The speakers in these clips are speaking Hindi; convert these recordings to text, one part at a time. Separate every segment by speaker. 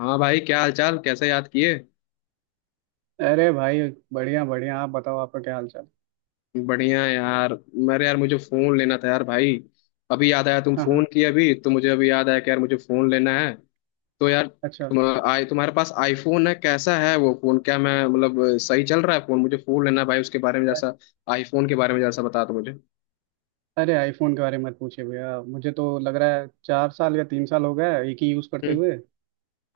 Speaker 1: हाँ भाई, क्या हाल चाल? कैसे याद किए?
Speaker 2: अरे भाई, बढ़िया बढ़िया। आप बताओ, आपका क्या हाल चाल।
Speaker 1: बढ़िया है यार। मेरे यार, मुझे फोन लेना था यार भाई। अभी याद आया, तुम
Speaker 2: हाँ हाँ।
Speaker 1: फोन किए अभी, तो मुझे अभी याद आया कि यार मुझे फोन लेना है। तो यार,
Speaker 2: अच्छा।
Speaker 1: तुम्हारे पास आईफोन है? कैसा है वो फोन? क्या मैं, मतलब, सही चल रहा है फोन? मुझे फोन लेना है भाई, उसके बारे में,
Speaker 2: अ-
Speaker 1: जैसा आईफोन के बारे में, जैसा बता दो मुझे।
Speaker 2: अरे आईफोन के बारे में मत पूछिए भैया। मुझे तो लग रहा है 4 साल या 3 साल हो गया है एक ही यूज़ करते
Speaker 1: हम्म।
Speaker 2: हुए,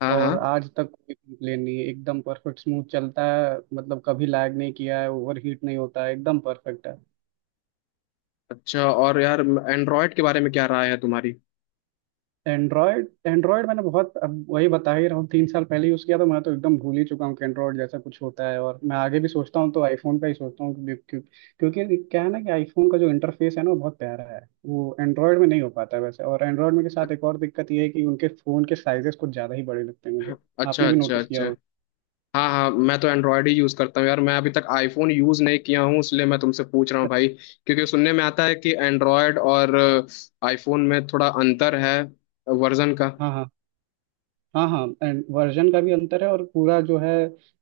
Speaker 1: हाँ हाँ।
Speaker 2: और आज तक कोई कंप्लेन नहीं है। एकदम परफेक्ट स्मूथ चलता है, मतलब कभी लैग नहीं किया है, ओवर हीट नहीं होता है, एकदम परफेक्ट है।
Speaker 1: अच्छा, और यार एंड्रॉयड के बारे में क्या राय है तुम्हारी?
Speaker 2: एंड्रॉयड एंड्रॉयड मैंने बहुत, अब वही बता ही रहा हूँ, 3 साल पहले यूज़ किया था। मैं तो एकदम भूल ही चुका हूँ कि एंड्रॉयड जैसा कुछ होता है। और मैं आगे भी सोचता हूँ तो आईफोन का ही सोचता हूँ। क्यों- क्यों- क्योंकि क्या है ना कि आईफोन का जो इंटरफेस है ना, वो बहुत प्यारा है। वो एंड्रॉयड में नहीं हो पाता है वैसे। और एंड्रॉयड में के साथ एक और दिक्कत ये है कि उनके फ़ोन के साइजेस कुछ ज़्यादा ही बड़े लगते हैं मुझे।
Speaker 1: अच्छा
Speaker 2: आपने भी
Speaker 1: अच्छा
Speaker 2: नोटिस किया
Speaker 1: अच्छा।
Speaker 2: होगा।
Speaker 1: हाँ हाँ, मैं तो एंड्रॉयड ही यूज करता हूँ यार, मैं अभी तक आईफोन यूज नहीं किया हूँ, इसलिए मैं तुमसे पूछ रहा हूँ भाई। क्योंकि सुनने में आता है कि एंड्रॉयड और आईफोन में थोड़ा अंतर है, वर्जन का।
Speaker 2: हाँ हाँ। हाँ हाँ एंड वर्जन का भी अंतर है, और पूरा जो है,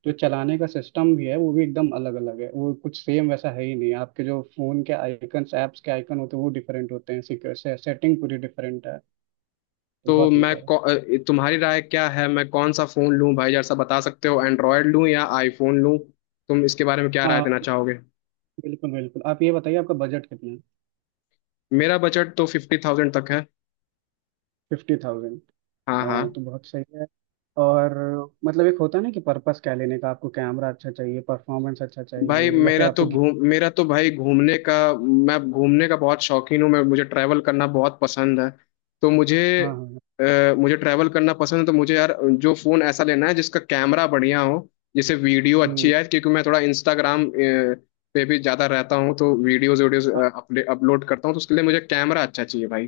Speaker 2: जो चलाने का सिस्टम भी है वो भी एकदम अलग अलग है। वो कुछ सेम वैसा है ही नहीं। आपके जो फोन के आइकन्स, ऐप्स के आइकन होते हैं वो डिफरेंट होते हैं सिक्योर से, सेटिंग पूरी डिफरेंट है। तो
Speaker 1: तो
Speaker 2: बहुत अंतर है।
Speaker 1: तुम्हारी राय क्या है? मैं कौन सा फोन लूँ भाई? जरा सा बता सकते हो, एंड्रॉयड लूँ या आईफोन लूँ? तुम इसके बारे में क्या राय
Speaker 2: आ,
Speaker 1: देना चाहोगे?
Speaker 2: बिल्कुल बिल्कुल। आप ये बताइए, आपका बजट कितना है।
Speaker 1: मेरा बजट तो 50,000 तक है।
Speaker 2: 50,000
Speaker 1: हाँ हाँ।
Speaker 2: तो बहुत सही है। और मतलब एक होता है ना कि पर्पस क्या लेने का। आपको कैमरा अच्छा चाहिए, परफॉर्मेंस अच्छा
Speaker 1: भाई
Speaker 2: चाहिए, या फिर आपको
Speaker 1: मेरा तो भाई घूमने का। मैं घूमने का बहुत शौकीन हूँ। मैं मुझे ट्रैवल करना बहुत पसंद है। तो
Speaker 2: हाँ हाँ हाँ।
Speaker 1: मुझे ट्रैवल करना पसंद है, तो मुझे यार जो फ़ोन ऐसा लेना है जिसका कैमरा बढ़िया हो, जिससे वीडियो
Speaker 2: हम्म,
Speaker 1: अच्छी आए, क्योंकि मैं थोड़ा इंस्टाग्राम पे भी ज़्यादा रहता हूँ, तो वीडियोज़ वीडियोज़
Speaker 2: हाँ,
Speaker 1: अपलोड करता हूँ, तो उसके लिए मुझे कैमरा अच्छा चाहिए भाई।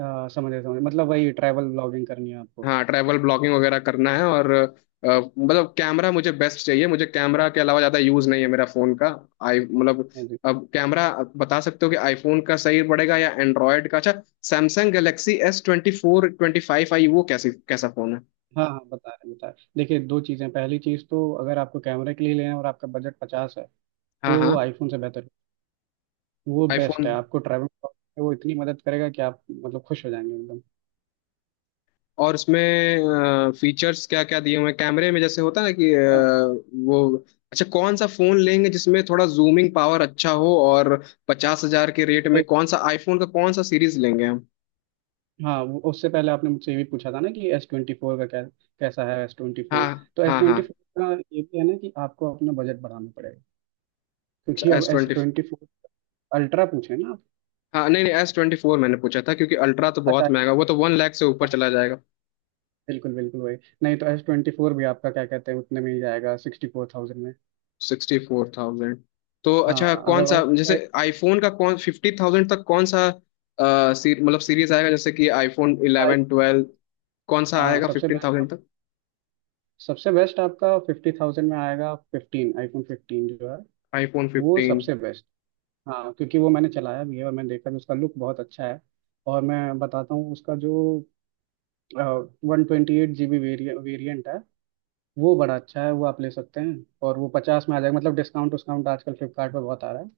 Speaker 2: हाँ, समझ गया समझ गया। मतलब वही ट्रैवल ब्लॉगिंग करनी है आपको।
Speaker 1: हाँ, ट्रैवल ब्लॉगिंग वगैरह करना है और अ, मतलब कैमरा मुझे बेस्ट चाहिए। मुझे कैमरा के अलावा ज़्यादा यूज़ नहीं है मेरा फ़ोन का। आई मतलब, अब कैमरा, बता सकते हो कि आईफोन का सही पड़ेगा या एंड्रॉयड का अच्छा? सैमसंग गैलेक्सी S24 S25, आई वो कैसी कैसा फ़ोन है?
Speaker 2: हाँ हाँ, बता रहे बता रहे। देखिए दो चीज़ें, पहली चीज़ तो अगर आपको कैमरे के लिए लेना है और आपका बजट पचास है,
Speaker 1: हाँ
Speaker 2: तो
Speaker 1: हाँ,
Speaker 2: आईफोन से बेहतर वो बेस्ट
Speaker 1: आईफोन।
Speaker 2: है आपको। ट्रैवल, वो इतनी मदद करेगा कि आप मतलब खुश हो जाएंगे एकदम।
Speaker 1: और उसमें फीचर्स क्या क्या दिए हुए हैं कैमरे में, जैसे होता है ना कि
Speaker 2: हाँ
Speaker 1: वो, अच्छा कौन सा फ़ोन लेंगे जिसमें थोड़ा जूमिंग पावर अच्छा हो? और 50,000 के रेट में
Speaker 2: वही।
Speaker 1: कौन सा आईफोन का कौन सा सीरीज लेंगे हम?
Speaker 2: हाँ वो उससे पहले आपने मुझसे ये भी पूछा था ना कि S24 का क्या, कैसा है एस ट्वेंटी
Speaker 1: हाँ
Speaker 2: फोर तो एस
Speaker 1: हाँ हाँ।
Speaker 2: ट्वेंटी फोर का ये भी है ना कि आपको अपना बजट बढ़ाना पड़ेगा,
Speaker 1: अच्छा,
Speaker 2: क्योंकि अब
Speaker 1: S
Speaker 2: S
Speaker 1: twenty
Speaker 2: twenty four ultra पूछे ना आप?
Speaker 1: हाँ नहीं नहीं, S24 मैंने पूछा था, क्योंकि अल्ट्रा तो
Speaker 2: अच्छा
Speaker 1: बहुत
Speaker 2: एस,
Speaker 1: महंगा, वो तो 1 लाख से
Speaker 2: हाँ,
Speaker 1: ऊपर चला जाएगा।
Speaker 2: बिल्कुल बिल्कुल वही। नहीं तो S24 भी आपका क्या कहते हैं उतने में ही जाएगा, 64,000 में।
Speaker 1: 64,000। तो
Speaker 2: हाँ
Speaker 1: अच्छा, कौन
Speaker 2: अगर
Speaker 1: सा
Speaker 2: और
Speaker 1: जैसे आईफोन का कौन 50,000 तक कौन सा मतलब सीरीज आएगा, जैसे कि आईफोन
Speaker 2: आई-
Speaker 1: इलेवन ट्वेल्व कौन सा आएगा
Speaker 2: सबसे
Speaker 1: फिफ्टीन
Speaker 2: बेस्ट,
Speaker 1: थाउजेंड तक?
Speaker 2: सबसे बेस्ट आपका 50,000 में आएगा 15। iPhone 15 जो है,
Speaker 1: आईफोन
Speaker 2: वो
Speaker 1: फिफ्टीन
Speaker 2: सबसे बेस्ट। हाँ क्योंकि वो मैंने चलाया भी है और मैंने देखा भी, उसका लुक बहुत अच्छा है। और मैं बताता हूँ उसका जो 128 GB वेरियंट है, वो बड़ा अच्छा है, वो आप ले सकते हैं। और वो 50 में आ जाएगा, मतलब डिस्काउंट डिस्काउंट आजकल फ्लिपकार्ट पे बहुत आ रहा है,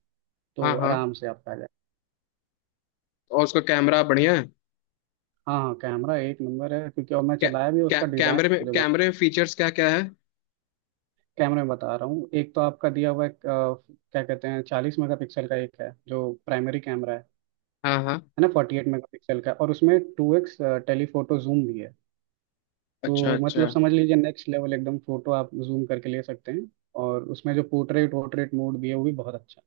Speaker 2: तो
Speaker 1: हाँ हाँ,
Speaker 2: आराम से आपका आ जाएगा।
Speaker 1: और उसका कैमरा बढ़िया है?
Speaker 2: हाँ हाँ कैमरा एक नंबर है, क्योंकि और मैं
Speaker 1: कै,
Speaker 2: चलाया भी
Speaker 1: कै,
Speaker 2: उसका, डिज़ाइन
Speaker 1: कैमरे में
Speaker 2: मुझे बहुत।
Speaker 1: कैमरे में फीचर्स क्या क्या है?
Speaker 2: कैमरे में बता रहा हूँ, एक तो आपका दिया हुआ है क्या कहते हैं 40 मेगापिक्सल का एक है जो प्राइमरी कैमरा है
Speaker 1: हाँ हाँ,
Speaker 2: ना, 48 मेगापिक्सल का। और उसमें 2x टेलीफोटो जूम भी है।
Speaker 1: अच्छा
Speaker 2: तो मतलब
Speaker 1: अच्छा।
Speaker 2: समझ लीजिए नेक्स्ट लेवल, एकदम फोटो आप जूम करके ले सकते हैं। और उसमें जो पोर्ट्रेट वोर्ट्रेट मोड भी है वो भी बहुत अच्छा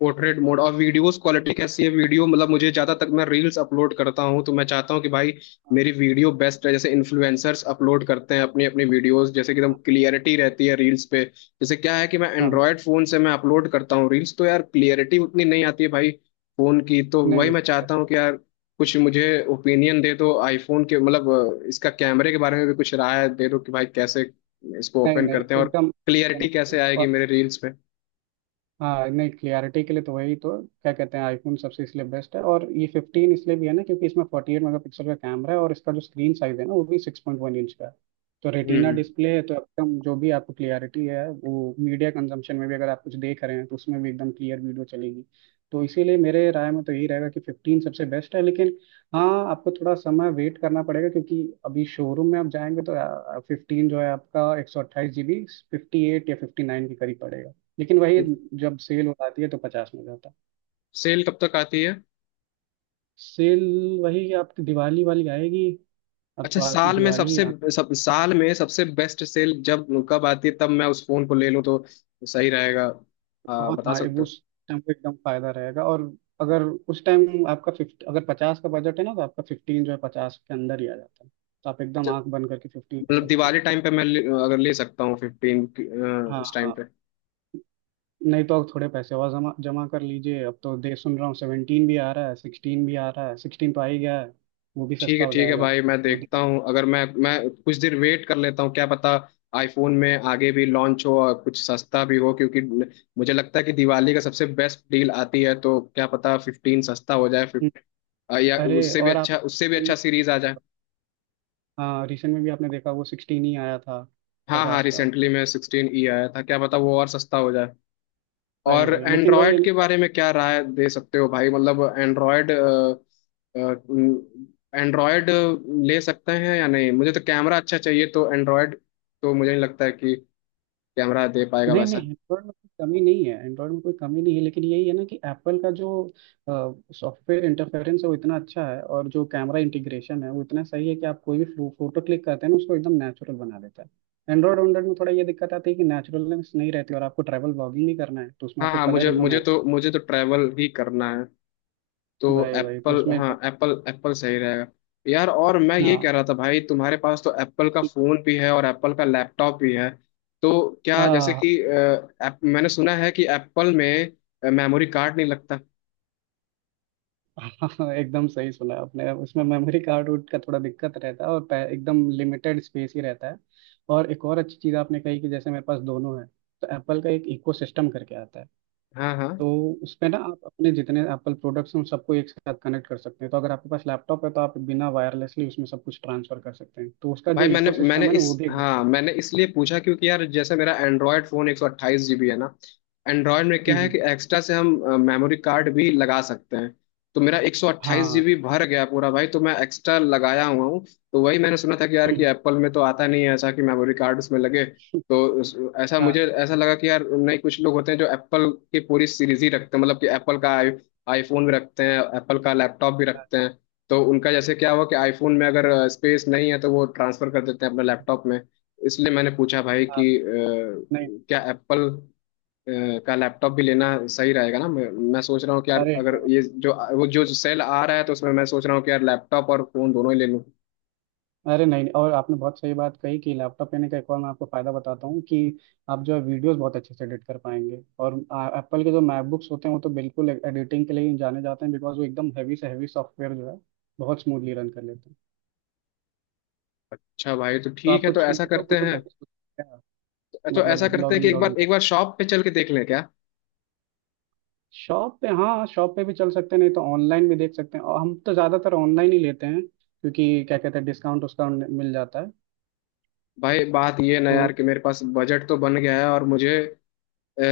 Speaker 1: पोर्ट्रेट मोड और वीडियोस क्वालिटी कैसी है? वीडियो, मतलब, मुझे ज्यादा तक मैं रील्स अपलोड करता हूँ, तो मैं चाहता हूँ कि भाई
Speaker 2: है।
Speaker 1: मेरी वीडियो बेस्ट है, जैसे इन्फ्लुएंसर्स अपलोड करते हैं अपनी अपनी वीडियोस, जैसे कि एकदम
Speaker 2: हाँ
Speaker 1: क्लियरिटी रहती है रील्स पे। जैसे क्या है कि मैं
Speaker 2: हाँ हाँ, हाँ।
Speaker 1: एंड्रॉयड फोन से मैं अपलोड करता हूँ रील्स, तो यार क्लियरिटी उतनी नहीं आती है भाई, फोन की। तो
Speaker 2: नहीं
Speaker 1: वही
Speaker 2: नहीं।
Speaker 1: मैं चाहता हूँ कि यार, कुछ मुझे ओपिनियन दे दो आईफोन के, मतलब इसका कैमरे के बारे में भी कुछ राय दे दो कि भाई कैसे इसको
Speaker 2: नहीं
Speaker 1: ओपन
Speaker 2: नहीं
Speaker 1: करते हैं और
Speaker 2: एकदम एकदम
Speaker 1: क्लियरिटी कैसे
Speaker 2: एकदम।
Speaker 1: आएगी मेरे रील्स पे।
Speaker 2: हाँ नहीं, क्लियरिटी के लिए तो वही तो, क्या कहते हैं, आईफोन सबसे इसलिए बेस्ट है। और ये 15 इसलिए भी है ना, क्योंकि इसमें 48 मेगापिक्सल का कैमरा है, और इसका जो स्क्रीन साइज है ना वो भी 6.1 इंच का है। तो रेटिना
Speaker 1: हम्म।
Speaker 2: डिस्प्ले है, तो एकदम जो भी आपको क्लियरिटी है, वो मीडिया कंजम्पशन में भी अगर आप कुछ देख रहे हैं तो उसमें भी एकदम क्लियर वीडियो चलेगी। तो इसीलिए मेरे राय में तो यही रहेगा कि 15 सबसे बेस्ट है। लेकिन हाँ आपको थोड़ा समय वेट करना पड़ेगा, क्योंकि अभी शोरूम में आप जाएंगे तो 15 जो है आपका 128 GB, 58 या 59 के करीब पड़ेगा। लेकिन वही, जब सेल हो जाती है तो 50 में हो जाता है।
Speaker 1: सेल कब तक आती है?
Speaker 2: सेल वही आपकी दिवाली वाली आएगी। अब
Speaker 1: अच्छा,
Speaker 2: तो आपकी दिवाली आना है।
Speaker 1: साल में सबसे बेस्ट सेल जब कब आती है, तब मैं उस फोन को ले लूँ तो सही रहेगा?
Speaker 2: तो
Speaker 1: हाँ,
Speaker 2: बहुत
Speaker 1: बता
Speaker 2: हाँ, वो
Speaker 1: सकते हो?
Speaker 2: उस टाइम पे एकदम फायदा रहेगा। और अगर उस टाइम आपका फिफ्टी, अगर 50 का बजट है ना, तो आपका 15 जो है 50 के अंदर ही आ जाता है, तो आप एकदम
Speaker 1: च-
Speaker 2: आंख बंद करके 15 दे
Speaker 1: मतलब
Speaker 2: सकते हैं।
Speaker 1: दिवाली टाइम पे अगर ले सकता हूँ फिफ्टीन
Speaker 2: हाँ
Speaker 1: उस टाइम
Speaker 2: हाँ।
Speaker 1: पे?
Speaker 2: नहीं तो आप थोड़े पैसे और जमा जमा कर लीजिए। अब तो दे सुन रहा हूँ 17 भी आ रहा है, 16 भी आ रहा है, सिक्सटीन तो आ ही गया है, वो भी सस्ता हो
Speaker 1: ठीक है
Speaker 2: जाएगा
Speaker 1: भाई, मैं
Speaker 2: तो
Speaker 1: देखता
Speaker 2: दिवाली।
Speaker 1: हूँ, अगर मैं कुछ देर वेट कर लेता हूँ, क्या पता आईफोन में आगे भी लॉन्च हो और कुछ सस्ता भी हो, क्योंकि मुझे लगता है कि दिवाली का सबसे बेस्ट डील आती है, तो क्या पता 15 सस्ता हो जाए
Speaker 2: हम्म,
Speaker 1: 15, या
Speaker 2: अरे
Speaker 1: उससे भी
Speaker 2: और आप,
Speaker 1: अच्छा, उससे भी अच्छा सीरीज आ जाए।
Speaker 2: हाँ रिसेंट में भी आपने देखा वो 16 ही आया था।
Speaker 1: हाँ हाँ,
Speaker 2: पचास का,
Speaker 1: रिसेंटली में 16 ई आया था, क्या पता वो और सस्ता हो जाए।
Speaker 2: वही
Speaker 1: और
Speaker 2: वही, लेकिन वही है
Speaker 1: एंड्रॉयड के
Speaker 2: ना।
Speaker 1: बारे में क्या राय दे सकते हो भाई? मतलब एंड्रॉयड एंड्रॉयड ले सकते हैं या नहीं? मुझे तो कैमरा अच्छा चाहिए, तो एंड्रॉयड तो मुझे नहीं लगता है कि कैमरा दे पाएगा
Speaker 2: नहीं नहीं,
Speaker 1: वैसा।
Speaker 2: एंड्रॉयड में कोई कमी नहीं है, एंड्रॉयड में कोई कमी नहीं है। लेकिन यही है ना कि एप्पल का जो सॉफ्टवेयर इंटरफेरेंस है वो इतना अच्छा है, और जो कैमरा इंटीग्रेशन है वो इतना सही है कि आप कोई भी फोटो क्लिक करते हैं ना, उसको एकदम नेचुरल बना देता है। एंड्रॉयड एंड्रॉयड में थोड़ा ये दिक्कत आती है कि नेचुरलनेस नहीं रहती। और आपको ट्रैवल ब्लॉगिंग नहीं करना है तो उसमें
Speaker 1: हाँ
Speaker 2: आपको
Speaker 1: हाँ,
Speaker 2: कलर
Speaker 1: मुझे
Speaker 2: एकदम नेचुरल,
Speaker 1: मुझे तो ट्रैवल ही करना है, तो
Speaker 2: वही वही तो
Speaker 1: एप्पल।
Speaker 2: उसमें
Speaker 1: हाँ,
Speaker 2: एकदम।
Speaker 1: एप्पल एप्पल सही रहेगा। यार, और मैं ये
Speaker 2: हाँ
Speaker 1: कह रहा था भाई, तुम्हारे पास तो एप्पल का फोन भी है और एप्पल का लैपटॉप भी है, तो क्या, जैसे
Speaker 2: हाँ।
Speaker 1: कि मैंने सुना है कि एप्पल में मेमोरी कार्ड नहीं लगता?
Speaker 2: हाँ एकदम सही सुना आपने। उसमें मेमोरी कार्ड उड का थोड़ा दिक्कत रहता है, और एकदम लिमिटेड स्पेस ही रहता है। और एक और अच्छी चीज़ आपने कही कि जैसे मेरे पास दोनों है, तो एप्पल का एक इको सिस्टम करके आता है।
Speaker 1: हाँ हाँ
Speaker 2: तो उसमें ना आप अपने जितने एप्पल प्रोडक्ट्स हैं उन सबको एक साथ कनेक्ट कर सकते हैं। तो अगर आपके पास लैपटॉप है तो आप बिना वायरलेसली उसमें सब कुछ ट्रांसफर कर सकते हैं। तो उसका जो
Speaker 1: भाई, मैंने
Speaker 2: इको
Speaker 1: मैंने
Speaker 2: सिस्टम है ना
Speaker 1: इस
Speaker 2: वो भी एक
Speaker 1: हाँ मैंने इसलिए पूछा, क्योंकि यार जैसे मेरा एंड्रॉयड फ़ोन 128 जीबी है ना। एंड्रॉयड में
Speaker 2: हम्म
Speaker 1: क्या है
Speaker 2: हम्म,
Speaker 1: कि एक्स्ट्रा से हम मेमोरी कार्ड भी लगा सकते हैं। तो मेरा एक सौ अट्ठाईस
Speaker 2: हाँ।
Speaker 1: जीबी भर गया पूरा भाई, तो मैं एक्स्ट्रा लगाया हुआ हूँ। तो वही मैंने सुना था कि यार, कि
Speaker 2: हम्म,
Speaker 1: एप्पल में तो आता नहीं है ऐसा कि मेमोरी कार्ड उसमें लगे, तो ऐसा
Speaker 2: हाँ
Speaker 1: मुझे ऐसा लगा कि यार, नहीं, कुछ लोग होते हैं जो एप्पल की पूरी सीरीज ही रखते हैं, मतलब कि एप्पल का आई आईफोन भी रखते हैं, एप्पल का लैपटॉप भी
Speaker 2: हाँ
Speaker 1: रखते हैं। तो उनका जैसे क्या हुआ कि आईफोन में अगर स्पेस नहीं है तो वो ट्रांसफर कर देते हैं अपने लैपटॉप में। इसलिए मैंने पूछा भाई
Speaker 2: हाँ,
Speaker 1: कि
Speaker 2: नहीं।
Speaker 1: क्या एप्पल का लैपटॉप भी लेना सही रहेगा ना। मैं सोच रहा हूँ कि यार,
Speaker 2: अरे
Speaker 1: अगर
Speaker 2: एकदम।
Speaker 1: ये जो वो जो सेल आ रहा है, तो उसमें मैं सोच रहा हूँ कि यार लैपटॉप और फोन दोनों ही ले लूँ।
Speaker 2: अरे नहीं, और आपने बहुत सही बात कही कि लैपटॉप लेने का एक और मैं आपको फ़ायदा बताता हूँ कि आप जो है वीडियोस बहुत अच्छे से एडिट कर पाएंगे। और एप्पल के जो मैकबुक्स होते हैं वो तो बिल्कुल एडिटिंग के लिए ही जाने जाते हैं, बिकॉज वो एकदम हैवी से हैवी सॉफ्टवेयर जो है बहुत स्मूथली रन कर लेते हैं।
Speaker 1: अच्छा भाई तो
Speaker 2: तो आप
Speaker 1: ठीक है, तो
Speaker 2: कुछ यूट्यूब वूट्यूब का भी सोच सकते हैं,
Speaker 1: ऐसा
Speaker 2: मतलब
Speaker 1: करते हैं
Speaker 2: ब्लॉगिंग
Speaker 1: कि
Speaker 2: व्लॉगिंग का।
Speaker 1: एक बार शॉप पे चल के देख लें क्या?
Speaker 2: शॉप पे, हाँ शॉप पे भी चल सकते हैं, नहीं तो ऑनलाइन भी देख सकते हैं। और हम तो ज़्यादातर ऑनलाइन ही लेते हैं क्योंकि क्या कहते हैं डिस्काउंट उस्काउंट मिल जाता है।
Speaker 1: भाई बात ये ना
Speaker 2: तो
Speaker 1: यार, कि मेरे पास बजट तो बन गया है और अ,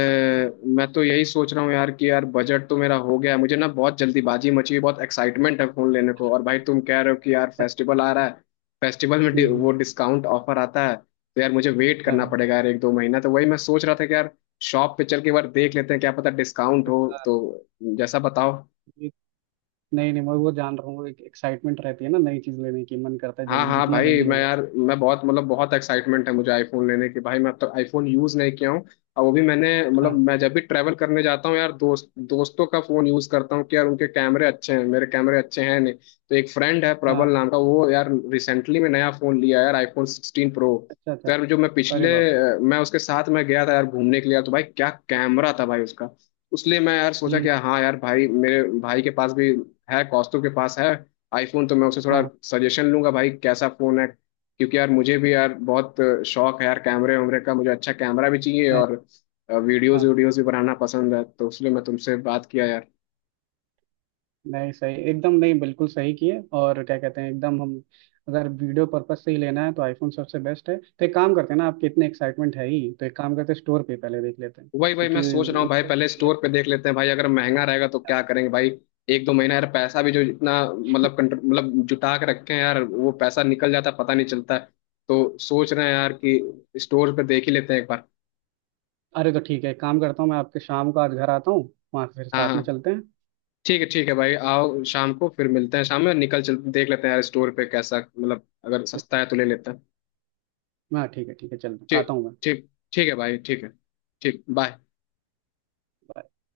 Speaker 1: मैं तो यही सोच रहा हूँ यार, कि यार बजट तो मेरा हो गया है, मुझे ना बहुत जल्दीबाजी मची है, बहुत एक्साइटमेंट है फोन लेने को, और भाई तुम कह रहे हो कि यार फेस्टिवल आ रहा है, फेस्टिवल में
Speaker 2: हम्म, हम्म,
Speaker 1: वो डिस्काउंट ऑफर आता है, तो यार मुझे वेट करना
Speaker 2: हाँ,
Speaker 1: पड़ेगा यार एक दो महीना। तो वही मैं सोच रहा था कि यार शॉप पे चल के एक बार देख लेते हैं, क्या पता डिस्काउंट हो तो,
Speaker 2: हाँ।
Speaker 1: जैसा बताओ।
Speaker 2: नहीं नहीं, मैं वो जान रहा हूँ, एक एक्साइटमेंट रहती है ना नई चीज लेने की, मन करता है
Speaker 1: हाँ
Speaker 2: जल्दी
Speaker 1: हाँ
Speaker 2: जितना
Speaker 1: भाई,
Speaker 2: जल्दी हो जाए।
Speaker 1: मैं बहुत, मतलब बहुत एक्साइटमेंट है मुझे आईफोन लेने की भाई, मैं अब तक आईफोन यूज़ नहीं किया हूँ। और वो भी मैंने, मतलब
Speaker 2: हाँ
Speaker 1: मैं जब भी ट्रैवल करने जाता हूँ यार, दोस्तों का फ़ोन यूज़ करता हूँ कि यार उनके कैमरे अच्छे हैं, मेरे कैमरे अच्छे हैं नहीं। तो एक फ्रेंड है
Speaker 2: हाँ।
Speaker 1: प्रबल नाम का, वो यार रिसेंटली में नया फ़ोन लिया यार, iPhone 16 Pro।
Speaker 2: अच्छा
Speaker 1: तो
Speaker 2: अच्छा।
Speaker 1: यार जो
Speaker 2: अरे बाप।
Speaker 1: मैं उसके साथ मैं गया था यार घूमने के लिए, तो भाई क्या कैमरा था भाई उसका। उसलिए मैं यार सोचा कि
Speaker 2: हम्म
Speaker 1: हाँ यार भाई, मेरे भाई के पास भी है, कौस्तुभ के पास है आईफोन, तो मैं उससे
Speaker 2: हाँ
Speaker 1: थोड़ा
Speaker 2: हाँ।
Speaker 1: सजेशन लूंगा भाई, कैसा फोन है, क्योंकि यार मुझे भी यार बहुत शौक है यार कैमरे वैमरे का, मुझे अच्छा कैमरा भी चाहिए
Speaker 2: नहीं
Speaker 1: और वीडियोस
Speaker 2: हाँ,
Speaker 1: वीडियोस भी बनाना पसंद है, तो इसलिए मैं तुमसे बात किया यार।
Speaker 2: नहीं सही एकदम, नहीं बिल्कुल सही किए। और क्या कहते हैं एकदम हम अगर वीडियो पर्पज से ही लेना है तो आईफोन सबसे बेस्ट है। तो एक काम करते हैं ना, आपके इतने एक्साइटमेंट है ही, तो एक काम करते हैं स्टोर पे पहले देख लेते हैं,
Speaker 1: वही वही मैं
Speaker 2: क्योंकि
Speaker 1: सोच रहा हूँ भाई, पहले स्टोर पे देख लेते हैं भाई, अगर महंगा रहेगा तो क्या करेंगे भाई, एक दो महीना यार, पैसा भी जो इतना, मतलब जुटा के रखे हैं यार, वो पैसा निकल जाता है, पता नहीं चलता है। तो सोच रहे हैं यार कि स्टोर पे देख ही लेते हैं एक बार।
Speaker 2: अरे तो ठीक है, एक काम करता हूँ मैं आपके शाम को आज घर आता हूँ, वहाँ फिर
Speaker 1: हाँ
Speaker 2: साथ में
Speaker 1: हाँ।
Speaker 2: चलते हैं।
Speaker 1: ठीक है भाई, आओ शाम को फिर मिलते हैं, शाम में निकल चल, देख लेते हैं यार स्टोर पे कैसा, मतलब अगर सस्ता है तो ले लेते हैं।
Speaker 2: हाँ ठीक है ठीक है, चल
Speaker 1: ठीक
Speaker 2: आता हूँ मैं।
Speaker 1: ठीक ठीक है भाई, ठीक है, ठीक, बाय।